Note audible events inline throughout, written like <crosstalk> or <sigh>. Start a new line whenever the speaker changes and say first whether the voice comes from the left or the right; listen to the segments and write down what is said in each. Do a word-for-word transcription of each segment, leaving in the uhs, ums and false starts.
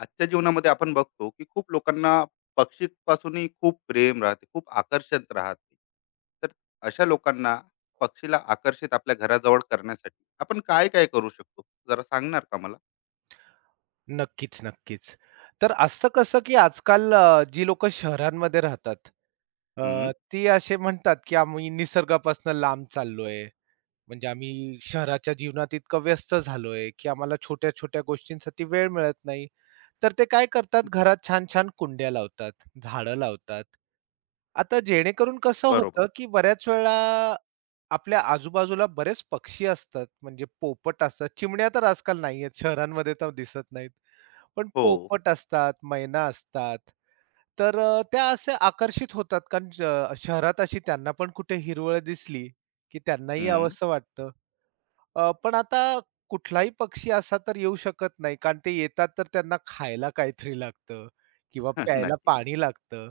left: आजच्या जीवनामध्ये आपण बघतो की खूप लोकांना पक्षीपासूनही खूप प्रेम राहते, खूप आकर्षण राहते. तर अशा लोकांना पक्षीला आकर्षित आपल्या घराजवळ करण्यासाठी आपण काय काय करू शकतो? जरा सांगणार का मला?
right: नक्कीच, नक्कीच. तर असतं कसं, की आजकाल अ, जी लोकं शहरांमध्ये राहतात,
left: हम्म.
right: अ, ती असे म्हणतात, की आम्ही निसर्गापासून लांब चाललोय. म्हणजे आम्ही शहराच्या जीवनात इतकं व्यस्त झालोय, की आम्हाला छोट्या-छोट्या गोष्टींसाठी वेळ मिळत नाही. तर ते काय करतात, घरात छान-छान कुंड्या लावतात, झाडं लावतात. आता जेणेकरून कसं
left: बरोबर.
right: होतं, की बऱ्याच वेळा आपल्या आजूबाजूला बरेच पक्षी असतात, म्हणजे पोपट असतात. चिमण्या तर आजकाल नाहीयेत, शहरांमध्ये तर दिसत नाहीत. पण
left: हो.
right: पोपट असतात, मैना असतात. तर अ, त्या असे आकर्षित होतात कारण श शहरात अशी त्यांना पण कुठे हिरवळ दिसली, की त्यांनाही
left: हम्म.
right: यावंसं वाटतं. अ, पण आता कुठलाही पक्षी असा तर येऊ शकत नाही कारण ते येतात तर त्यांना खायला काहीतरी लागतं किंवा
left: <laughs>
right: प्यायला
left: नक्कीच.
right: पाणी लागतं.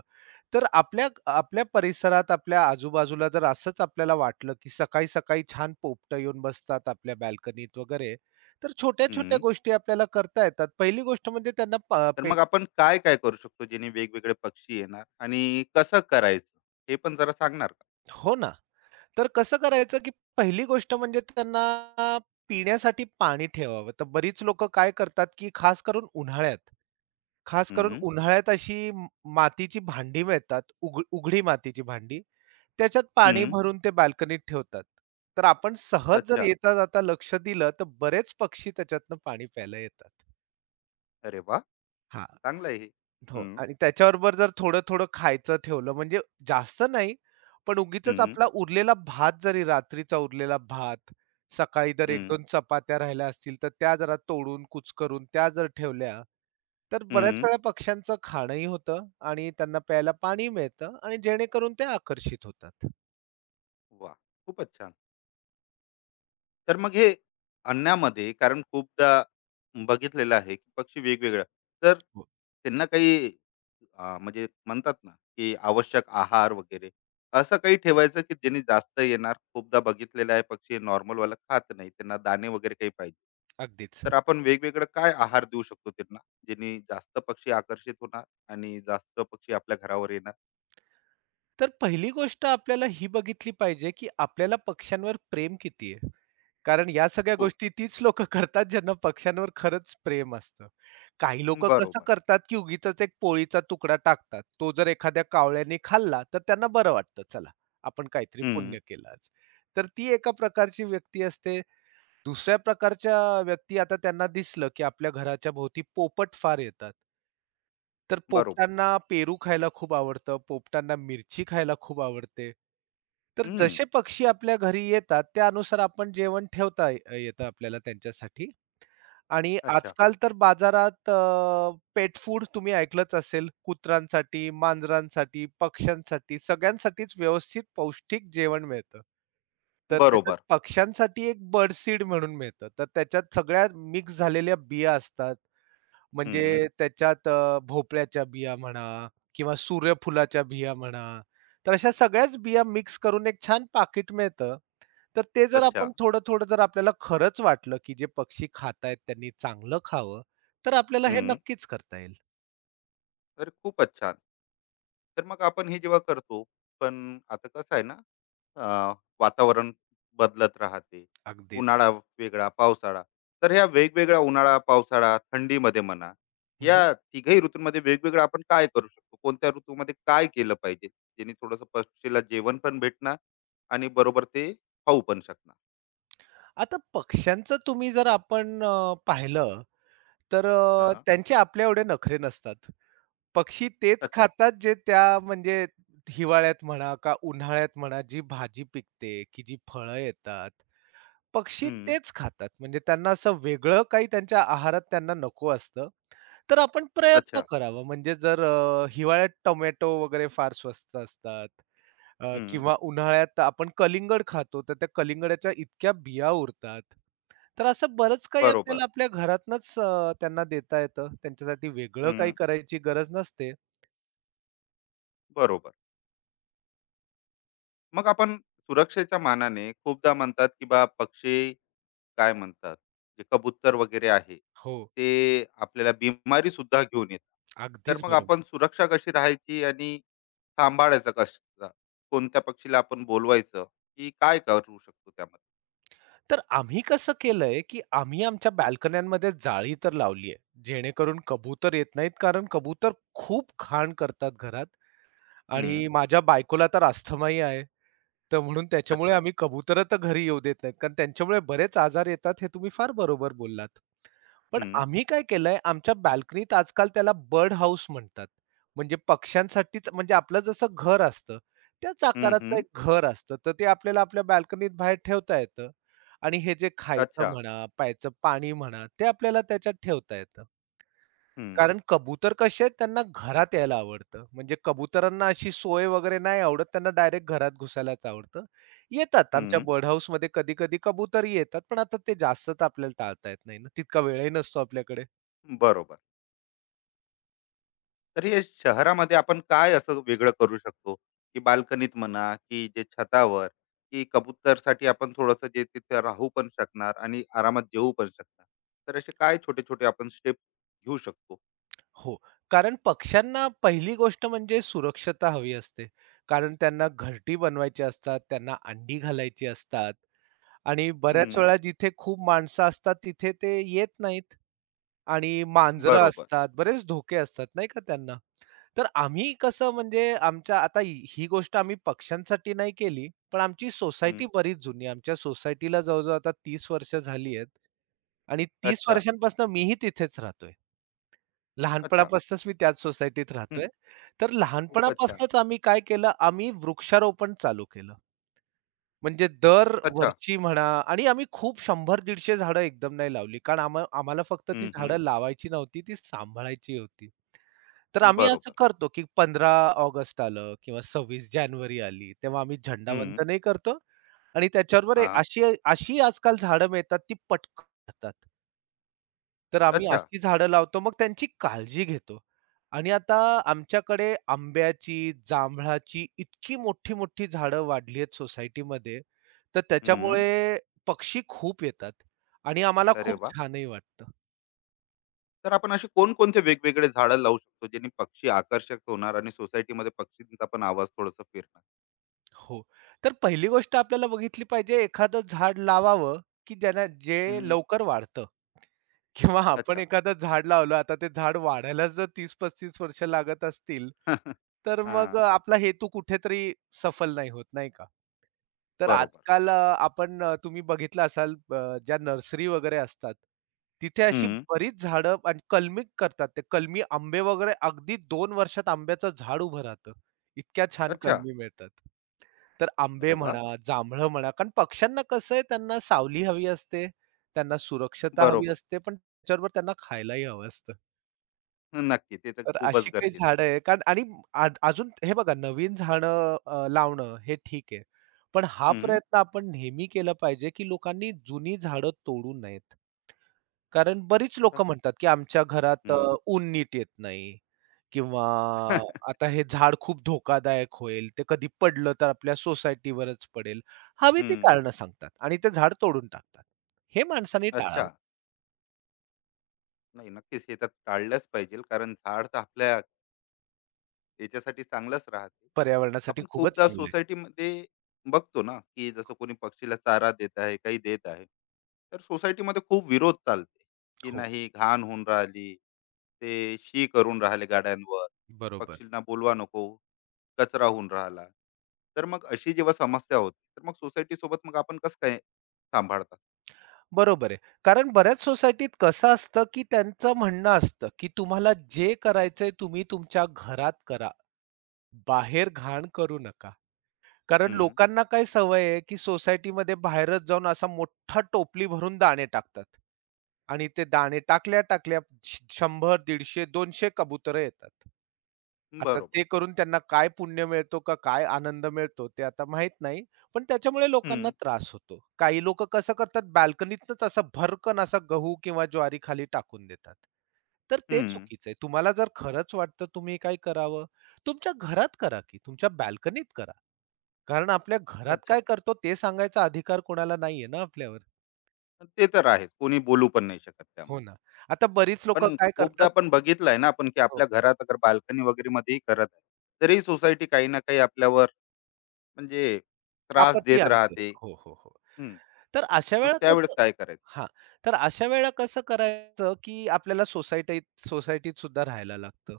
right: तर आपल्या आपल्या परिसरात, आपल्या आजूबाजूला जर असंच आपल्याला वाटलं, की सकाळी-सकाळी छान पोपटं येऊन बसतात आपल्या बाल्कनीत वगैरे, तर छोट्या-छोट्या
left: हम्म.
right: गोष्टी आपल्याला करता येतात. पहिली गोष्ट म्हणजे त्यांना
left: तर मग आपण काय काय करू शकतो जेणे वेगवेगळे पक्षी येणार आणि कसं करायचं? हे पण जरा सांगणार का?
right: हो ना. तर कसं करायचं, की पहिली गोष्ट म्हणजे त्यांना पिण्यासाठी पाणी ठेवावं. तर बरीच लोकं काय करतात, की खास करून उन्हाळ्यात, खास करून
left: हम्म.
right: उन्हाळ्यात अशी म मातीची भांडी मिळतात, उघ उघडी मातीची भांडी. त्याच्यात पाणी
left: हम्म.
right: भरून ते बाल्कनीत ठेवतात. तर आपण सहज जर
left: अच्छा.
right: येता-जाता लक्ष दिलं, तर बरेच पक्षी त्याच्यातनं पाणी प्यायला येतात.
left: अरे वा.
right: हां.
left: चांगलं आहे हे.
right: हो
left: हम्म.
right: आणि त्याच्याबरोबर जर थोडं-थोडं खायचं ठेवलं म्हणजे जास्त नाही, पण उगीचच
left: हम्म.
right: आपला उरलेला भात जरी रात्रीचा उरलेला भात, सकाळी जर
left: हम्म.
right: एक दोन चपात्या राहिल्या असतील, तर त्या जरा तोडून कुचकरून त्या जर ठेवल्या, तर बऱ्याच
left: हम्म.
right: वेळा पक्ष्यांचं खाणंही होतं आणि त्यांना प्यायला पाणी मिळतं आणि जेणेकरून ते आकर्षित होतात.
left: वा. खूपच छान. तर मग हे अन्नामध्ये कारण खूपदा बघितलेलं आहे की पक्षी वेगवेगळ्या. तर
right: हो,
left: त्यांना काही अं, म्हणजे म्हणतात ना की आवश्यक आहार वगैरे असं काही ठेवायचं की ज्यांनी जास्त येणार. खूपदा बघितलेलं आहे पक्षी नॉर्मल वाला खात नाही, त्यांना दाणे वगैरे काही पाहिजे.
right: अगदीच.
left: तर आपण वेगवेगळं काय आहार देऊ शकतो त्यांना? ज्यांनी जास्त पक्षी आकर्षित होणार आणि जास्त पक्षी आपल्या घरावर येणार.
right: तर पहिली गोष्ट आपल्याला ही बघितली पाहिजे, की आपल्याला पक्ष्यांवर प्रेम किती आहे? कारण या सगळ्या
left: हो.
right: गोष्टी तीच लोकं करतात ज्यांना पक्ष्यांवर खरंच प्रेम असतं. काही लोकं कसं
left: बरोबर.
right: करतात, की उगीचच एक पोळीचा तुकडा टाकतात. तो जर एखाद्या कावळ्याने खाल्ला, तर त्यांना बरं वाटतं, चला आपण काहीतरी
left: हम्म.
right: पुण्य केलं आज. तर ती एका प्रकारची व्यक्ती असते. दुसऱ्या प्रकारच्या व्यक्ती आता त्यांना दिसलं, की आपल्या घराच्या भोवती पोपट फार येतात. तर
left: बरोबर.
right: पोपटांना पेरू खायला खूप आवडतं, पोपटांना मिरची खायला खूप आवडते. तर
left: हम्म.
right: जसे पक्षी आपल्या घरी येतात, त्यानुसार आपण जेवण ठेवता अ, येतं आपल्याला त्यांच्यासाठी. आणि
left: अच्छा.
right: आजकाल तर बाजारात पेट फूड तुम्ही ऐकलंच असेल. कुत्र्यांसाठी, मांजरांसाठी, पक्ष्यांसाठी सगळ्यांसाठीच व्यवस्थित पौष्टिक जेवण मिळतं. तर त्याच्यात
left: बरोबर.
right: पक्ष्यांसाठी एक बर्ड सीड म्हणून मिळतं. तर त्याच्यात सगळ्या मिक्स झालेल्या बिया असतात.
left: हम्म.
right: म्हणजे त्याच्यात अ, भोपळ्याच्या बिया म्हणा किंवा सूर्यफुलाच्या बिया म्हणा. तर अशा सगळ्याच बिया मिक्स करून एक छान पाकीट मिळतं. तर ते जर
left: अच्छा.
right: आपण थोडं-थोडं जर आपल्याला खरंच वाटलं, की जे पक्षी खातायत त्यांनी चांगलं खावं, तर आपल्याला हे
left: हम्म.
right: नक्कीच करता येईल.
left: तर खूपच छान. तर मग आपण हे जेव्हा करतो, पण आता कसं आहे ना, अं, वातावरण बदलत राहते.
right: अगदीच.
left: उन्हाळा वेगळा, पावसाळा. तर ह्या वेगवेगळ्या उन्हाळा, पावसाळा, थंडीमध्ये म्हणा,
right: हं, हं.
left: या तिघही ऋतूंमध्ये वेगवेगळं आपण काय करू शकतो? कोणत्या ऋतूमध्ये काय केलं पाहिजे, जेणे थोडंसं पक्षीला जेवण पण भेटणार आणि बरोबर ते खाऊ पण शकणार.
right: आता पक्ष्यांचं तुम्ही जर आपण अ, पाहिलं, तर अ,
left: हा.
right: त्यांचे आपल्या एवढे नखरे नसतात. पक्षी तेच
left: अच्छा.
right: खातात जे त्या म्हणजे हिवाळ्यात म्हणा का उन्हाळ्यात म्हणा जी भाजी पिकते, की जी फळं येतात, पक्षी
left: हम्म.
right: तेच खातात. म्हणजे त्यांना असं वेगळं काही त्यांच्या आहारात त्यांना नको असतं. तर आपण प्रयत्न
left: अच्छा.
right: करावा. म्हणजे जर अ, हिवाळ्यात टोमॅटो वगैरे फार स्वस्त असतात अ,
left: हम्म.
right: किंवा उन्हाळ्यात आपण कलिंगड खातो, तर त्या कलिंगडाच्या इतक्या बिया उरतात. तर असं बरंच काही
left: बरोबर.
right: आपल्याला आपल्या घरातनंच अ, त्यांना देता येतं. त्यांच्यासाठी वेगळं काही
left: हम्म.
right: करायची गरज नसते.
left: बरोबर. मग आपण सुरक्षेच्या मानाने खूपदा म्हणतात की बा पक्षी, काय म्हणतात, जे कबूतर वगैरे आहे,
right: हो,
left: ते आपल्याला बिमारी सुद्धा घेऊन येतात. तर
right: अगदीच
left: मग आपण
right: बरोबर.
left: सुरक्षा कशी राहायची आणि सांभाळायचं कसं? कोणत्या पक्षीला आपण बोलवायचं? की काय करू शकतो त्यामध्ये?
right: तर आम्ही कसं केलंय, की आम्ही आमच्या बाल्कन्यांमध्ये जाळी तर लावली आहे. जेणेकरून कबूतर येत नाहीत, कारण कबूतर खूप घाण करतात घरात
left: हम्म.
right: आणि माझ्या बायकोला तर अस्थमाही आहे. तर म्हणून त्याच्यामुळे
left: अच्छा.
right: आम्ही कबुतरं तर घरी येऊ देत नाहीत, कारण त्यांच्यामुळे बरेच आजार येतात, हे तुम्ही फार बरोबर बोललात. पण
left: हम्म.
right: आम्ही काय केलंय, आमच्या बाल्कनीत आजकाल त्याला बर्ड हाउस म्हणतात. म्हणजे पक्ष्यांसाठीच म्हणजे आपलं जसं घर असतं, त्याच
left: हम्म.
right: आकाराचं
left: हम्म.
right: एक घर असतं. तर ते आपल्याला आपल्या बाल्कनीत बाहेर ठेवता येतं आणि हे जे खायचं
left: अच्छा.
right: म्हणा, प्यायचं पाणी म्हणा, ते आपल्याला त्याच्यात ठेवता येतं.
left: हम्म.
right: कारण कबूतर कसे आहेत त्यांना घरात यायला आवडतं. म्हणजे कबुतरांना अशी सोय वगैरे नाही आवडत. त्यांना डायरेक्ट घरात घुसायलाच आवडतं. येतात आमच्या
left: हम्म.
right: बर्ड हाउसमध्ये कधी-कधी कबुतरही येतात. पण आता ते जास्तच आपल्याला टाळता येत नाही ना. तितका वेळही नसतो आपल्याकडे.
left: बरोबर. तर हे शहरामध्ये आपण काय असं वेगळं करू शकतो, की बाल्कनीत म्हणा की जे छतावर, की कबूतरसाठी आपण थोडंसं जे तिथे राहू पण शकणार आणि आरामात जेवू पण शकणार? तर असे काय छोटे छोटे आपण स्टेप घेऊ शकतो?
right: हो. कारण पक्ष्यांना पहिली गोष्ट म्हणजे सुरक्षता हवी असते. कारण त्यांना घरटी बनवायची असतात, त्यांना अंडी घालायची असतात. आणि बऱ्याच
left: हम्म.
right: वेळा जिथे खूप माणसं असतात तिथे ते येत नाहीत आणि मांजरं बरोबर.
left: बरोबर.
right: असतात, बरेच धोके असतात नाही का त्यांना. तर आम्ही कसं म्हणजे आमच्या आता ही ही गोष्ट आम्ही पक्ष्यांसाठी नाही केली, पण आमची
left: हम्म.
right: सोसायटी बरीच जुनी आहे. आमच्या सोसायटीला जवळ आता तीस वर्ष झाली आहेत आणि तीस
left: अच्छा.
right: वर्षांपासून मीही तिथेच राहतोय.
left: अच्छा.
right: लहानपणापासूनच मी त्याच सोसायटीत
left: हम्म.
right: राहतोय. तर
left: खूपच छान.
right: लहानपणापासूनच आम्ही काय केलं, आम्ही वृक्षारोपण चालू केलं. म्हणजे
left: अच्छा.
right: दरवर्षी म्हणा आणि आम्ही खूप शंभर दीडशे झाडं एकदम नाही लावली. कारण आम्हा आम्हाला फक्त ती
left: हम्म.
right: झाडं लावायची नव्हती, ती सांभाळायची होती. तर
left: हम्म.
right: आम्ही असं
left: बरोबर.
right: करतो, की पंधरा ऑगस्ट आलं किंवा सव्वीस जानेवारी आली, तेव्हा आम्ही
left: हम्म.
right: झेंडावंदन नाही करतो आणि त्याच्याबरोबर एक
left: हा.
right: अशी अशी आजकाल झाडं मिळतात ती पटकन वाढतात. तर आम्ही
left: अच्छा.
right: अशी झाडं लावतो, मग त्यांची काळजी घेतो. आणि आता आमच्याकडे आंब्याची, जांभळाची इतकी मोठी-मोठी झाडं वाढली आहेत सोसायटीमध्ये, तर
left: हम्म.
right: त्याच्यामुळे पक्षी खूप येतात आणि आम्हाला
left: अरे
right: खूप
left: वा.
right: छानही वाटतं.
left: तर आपण असे कोणकोणते वेगवेगळे झाडं लावू शकतो ज्यांनी पक्षी आकर्षक होणार आणि सोसायटीमध्ये पक्षींचा पण आवाज थोडासा फिरणार?
right: हो. तर पहिली गोष्ट आपल्याला बघितली पाहिजे, एखादं झाड लावावं, की ज्याला जे लवकर वाढतं. किंवा आपण
left: अच्छा.
right: एखादं झाड लावलं, आता ते झाड वाढायलाच जर तीस पस्तीस वर्ष लागत असतील,
left: <laughs>
right: तर मग
left: हां,
right: अ, आपला हेतू कुठेतरी सफल नाही होत, नाही का? तर
left: बरोबर.
right: आजकाल अ, आपण अ, तुम्ही बघितलं असाल अ, ज्या नर्सरी वगैरे असतात, तिथे अशी
left: हं.
right: बरीच झाडं आणि कलमी करतात. ते कलमी आंबे वगैरे अगदी दोन वर्षात आंब्याचं झाड उभं राहतं. इतक्या छान
left: अच्छा.
right: कलमी मिळतात. तर
left: अरे
right: आंबे
left: वाह!
right: म्हणा, जांभळं म्हणा, कारण पक्ष्यांना कसं आहे त्यांना सावली हवी असते, त्यांना सुरक्षता हवी
left: बरोबर.
right: असते, पण त्याच्याबरोबर त्यांना खायलाही हवं असतं.
left: नक्की. ते तर
right: तर अशी
left: खूपच
right: काही
left: गरजेचं.
right: झाडं आहे कारण आणि आ अजून हे बघा नवीन झाडं अ, लावणं हे ठीक आहे. पण हा
left: हं,
right: प्रयत्न आपण नेहमी केला पाहिजे, की लोकांनी जुनी झाडं तोडू नयेत. कारण बरीच
left: आहे.
right: लोकं म्हणतात, की आमच्या घरात अ,
left: हं,
right: ऊन नीट येत नाही किंवा आता हे झाड खूप धोकादायक होईल. ते कधी पडलं तर आपल्या सोसायटीवरच पडेल. हवी ती
left: हं.
right: कारणं
left: <laughs>
right: सांगतात आणि ते झाड तोडून टाकतात. हे माणसाने
left: अच्छा.
right: टाळावं.
left: नाही, नक्कीच हे तर टाळलंच पाहिजे, कारण झाड तर आपल्या याच्यासाठी चांगलंच राहते.
right: पर्यावरणासाठी
left: आपण
right: खूपच
left: खूपदा
right: चांगलं
left: सोसायटीमध्ये बघतो ना, की जसं कोणी पक्षीला चारा देत आहे, काही देत आहे. तर सोसायटीमध्ये खूप विरोध चालते, की
right: हो,
left: नाही घाण होऊन राहिली, ते शी करून राहिले गाड्यांवर.
right: बरोबर.
left: पक्षींना बोलवा नको. कचरा होऊन राहिला. तर मग अशी जेव्हा समस्या होती, तर मग सोसायटी सोबत मग आपण कसं काय सांभाळतात?
right: बरोबर आहे. कारण बऱ्याच सोसायटीत कसं असतं, की त्यांचं म्हणणं असतं, की तुम्हाला जे करायचंय तुम्ही तुमच्या घरात करा. बाहेर घाण करू नका. कारण
left: हम्म.
right: लोकांना काय सवय आहे, की सोसायटीमध्ये बाहेरच जाऊन असा मोठा टोपली भरून दाणे टाकतात. आणि ते दाणे टाकल्या-टाकल्या श शंभर, दीडशे, दोनशे कबुतर येतात. आता
left: बरोबर.
right: ते करून त्यांना काय पुण्य मिळतो का काय आनंद मिळतो ते आता माहीत नाही. पण त्याच्यामुळे लोकांना
left: हम्म.
right: त्रास होतो. काही लोकं कसं करतात बाल्कनीतनंच असा भरकन असा गहू किंवा ज्वारी खाली टाकून देतात. तर ते
left: हम्म.
right: चुकीचं आहे. तुम्हाला जर खरंच वाटतं तुम्ही काही करावं, तुमच्या घरात करा की तुमच्या बाल्कनीत करा. कारण आपल्या घरात
left: अच्छा.
right: काय करतो ते सांगायचा अधिकार कोणाला नाहीये ना आपल्यावर.
left: ते तर आहेच, कोणी बोलू पण नाही शकत
right: हो
left: त्यामुळे.
right: ना. आता बरीच लोकं
left: पण
right: काय
left: खूपदा
right: करतात
left: आपण बघितलंय ना आपण की
right: हो.
left: आपल्या घरात अगर बाल्कनी वगैरे मध्येही करत आहे, तरी सोसायटी काही ना काही आपल्यावर, म्हणजे त्रास
right: आपत्ती
left: देत
right: आणते.
left: राहते.
right: हो, हो, हो.
left: हम्म.
right: तर अशा
left: मग
right: वेळेला
left: त्यावेळेस
right: कसं
left: काय करायचं?
right: हां. तर अशा वेळेला कसं करायचं, की आपल्याला सोसायटीत सोसायटीत सुद्धा राहायला लागतं.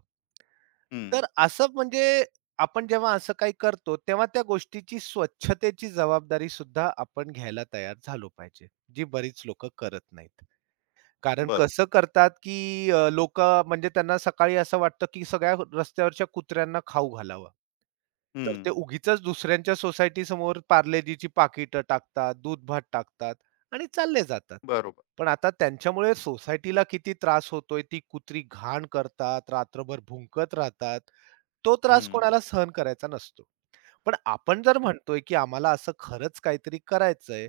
left: हम्म.
right: तर असं म्हणजे आपण जेव्हा असं काही करतो, तेव्हा त्या गोष्टीची स्वच्छतेची जबाबदारी सुद्धा आपण घ्यायला तयार झालो पाहिजे, जी बरीच लोकं करत नाहीत. कारण
left: बरोबर.
right: कसं करतात, की अ, लोकं म्हणजे त्यांना सकाळी असं वाटतं, की सगळ्या रस्त्यावरच्या कुत्र्यांना खाऊ घालावं. तर ते
left: हम्म.
right: उगीचच दुसऱ्यांच्या सोसायटीसमोर समोर जीची पाकिटं टाकतात, दूध-भात टाकतात आणि चालले जातात.
left: बरोबर.
right: पण आता त्यांच्यामुळे सोसायटीला किती त्रास होतोय, ती कुत्री घाण करतात, रात्रभर भुंकत राहतात. तो त्रास
left: हम्म.
right: कोणाला सहन करायचा नसतो. पण आपण जर म्हणतोय, की आम्हाला असं खरंच काहीतरी करायचंय,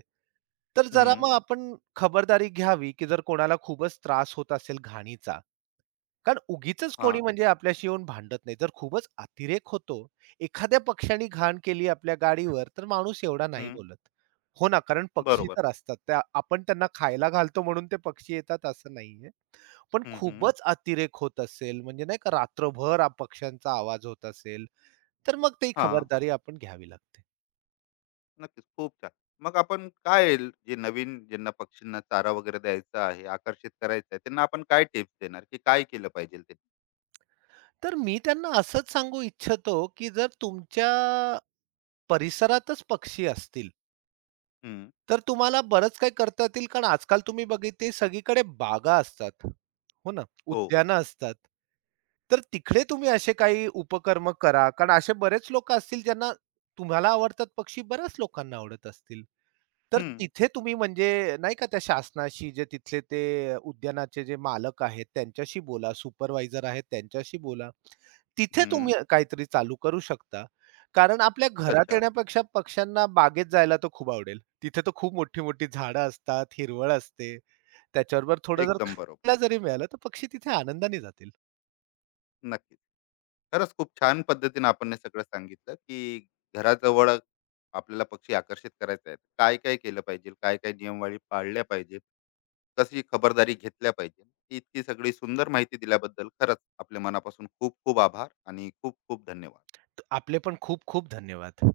right: तर जरा
left: हम्म.
right: मग आपण खबरदारी घ्यावी, की जर कोणाला खूपच त्रास होत असेल घाणीचा. कारण उगीचच
left: हा.
right: कोणी म्हणजे आपल्याशी येऊन भांडत नाही. जर खूपच अतिरेक होतो, एखाद्या पक्ष्याने घाण केली आपल्या गाडीवर, तर माणूस एवढा नाही
left: हम्म.
right: बोलत. हो ना, कारण पक्षी
left: बरोबर.
right: तर असतात. त्या आपण त्यांना खायला घालतो म्हणून ते पक्षी येतात असं नाहीये. पण
left: हं, हं.
right: खूपच अतिरेक होत असेल, म्हणजे नाही का रात्रभर आ- पक्ष्यांचा आवाज होत असेल तर मग ती
left: हां,
right: खबरदारी आपण घ्यावी लागते.
left: नक्कीच. खूप छान. मग आपण काय ल- जे नवीन ज्यांना पक्षींना चारा वगैरे द्यायचा आहे, आकर्षित करायचं आहे, त्यांना आपण काय टिप्स देणार, की काय केलं पाहिजे ते?
right: तर मी त्यांना असंच सांगू इच्छितो, की जर तुमच्या परिसरातच पक्षी असतील,
left: हं.
right: तर तुम्हाला बरंच काही करता येतील. कारण आजकाल तुम्ही बघितली सगळीकडे बागा असतात. हो ना?
left: हो.
right: उद्यानं असतात. तर तिकडे तुम्ही असे काही उपक्रम करा. कारण असे बरेच लोकं असतील ज्यांना तुम्हाला आवडतात पक्षी, बऱ्याच लोकांना आवडत असतील. तर
left: हं.
right: तिथे तुम्ही म्हणजे नाही का त्या शासनाशी जे तिथले ते उद्यानाचे जे मालक आहेत त्यांच्याशी बोला, सुपरवायझर आहेत त्यांच्याशी बोला. तिथे
left: हं.
right: तुम्ही काहीतरी चालू करू शकता. कारण आपल्या घरात
left: अच्छा.
right: येण्यापेक्षा पक्ष्यांना बागेत जायला तर खूप आवडेल. तिथे तर खूप मोठी-मोठी झाडं असतात, हिरवळ असते. त्याच्याबरोबर थोडं जर
left: एकदम बरोबर.
right: खायला जरी मिळालं, तर पक्षी तिथे आनंदाने जातील.
left: नक्कीच. खरंच खूप छान पद्धतीने आपण हे सगळं सांगितलं, की घराजवळ आपल्याला पक्षी आकर्षित करायचे आहेत. काय-काय केलं पाहिजे, काय-काय नियमवाळी पाळल्या पाहिजेत, कशी खबरदारी घेतल्या पाहिजे. इतकी सगळी सुंदर माहिती दिल्याबद्दल खरंच आपल्या मनापासून खूप-खूप आभार आणि खूप-खूप धन्यवाद.
right: आपले पण खूप खूप धन्यवाद.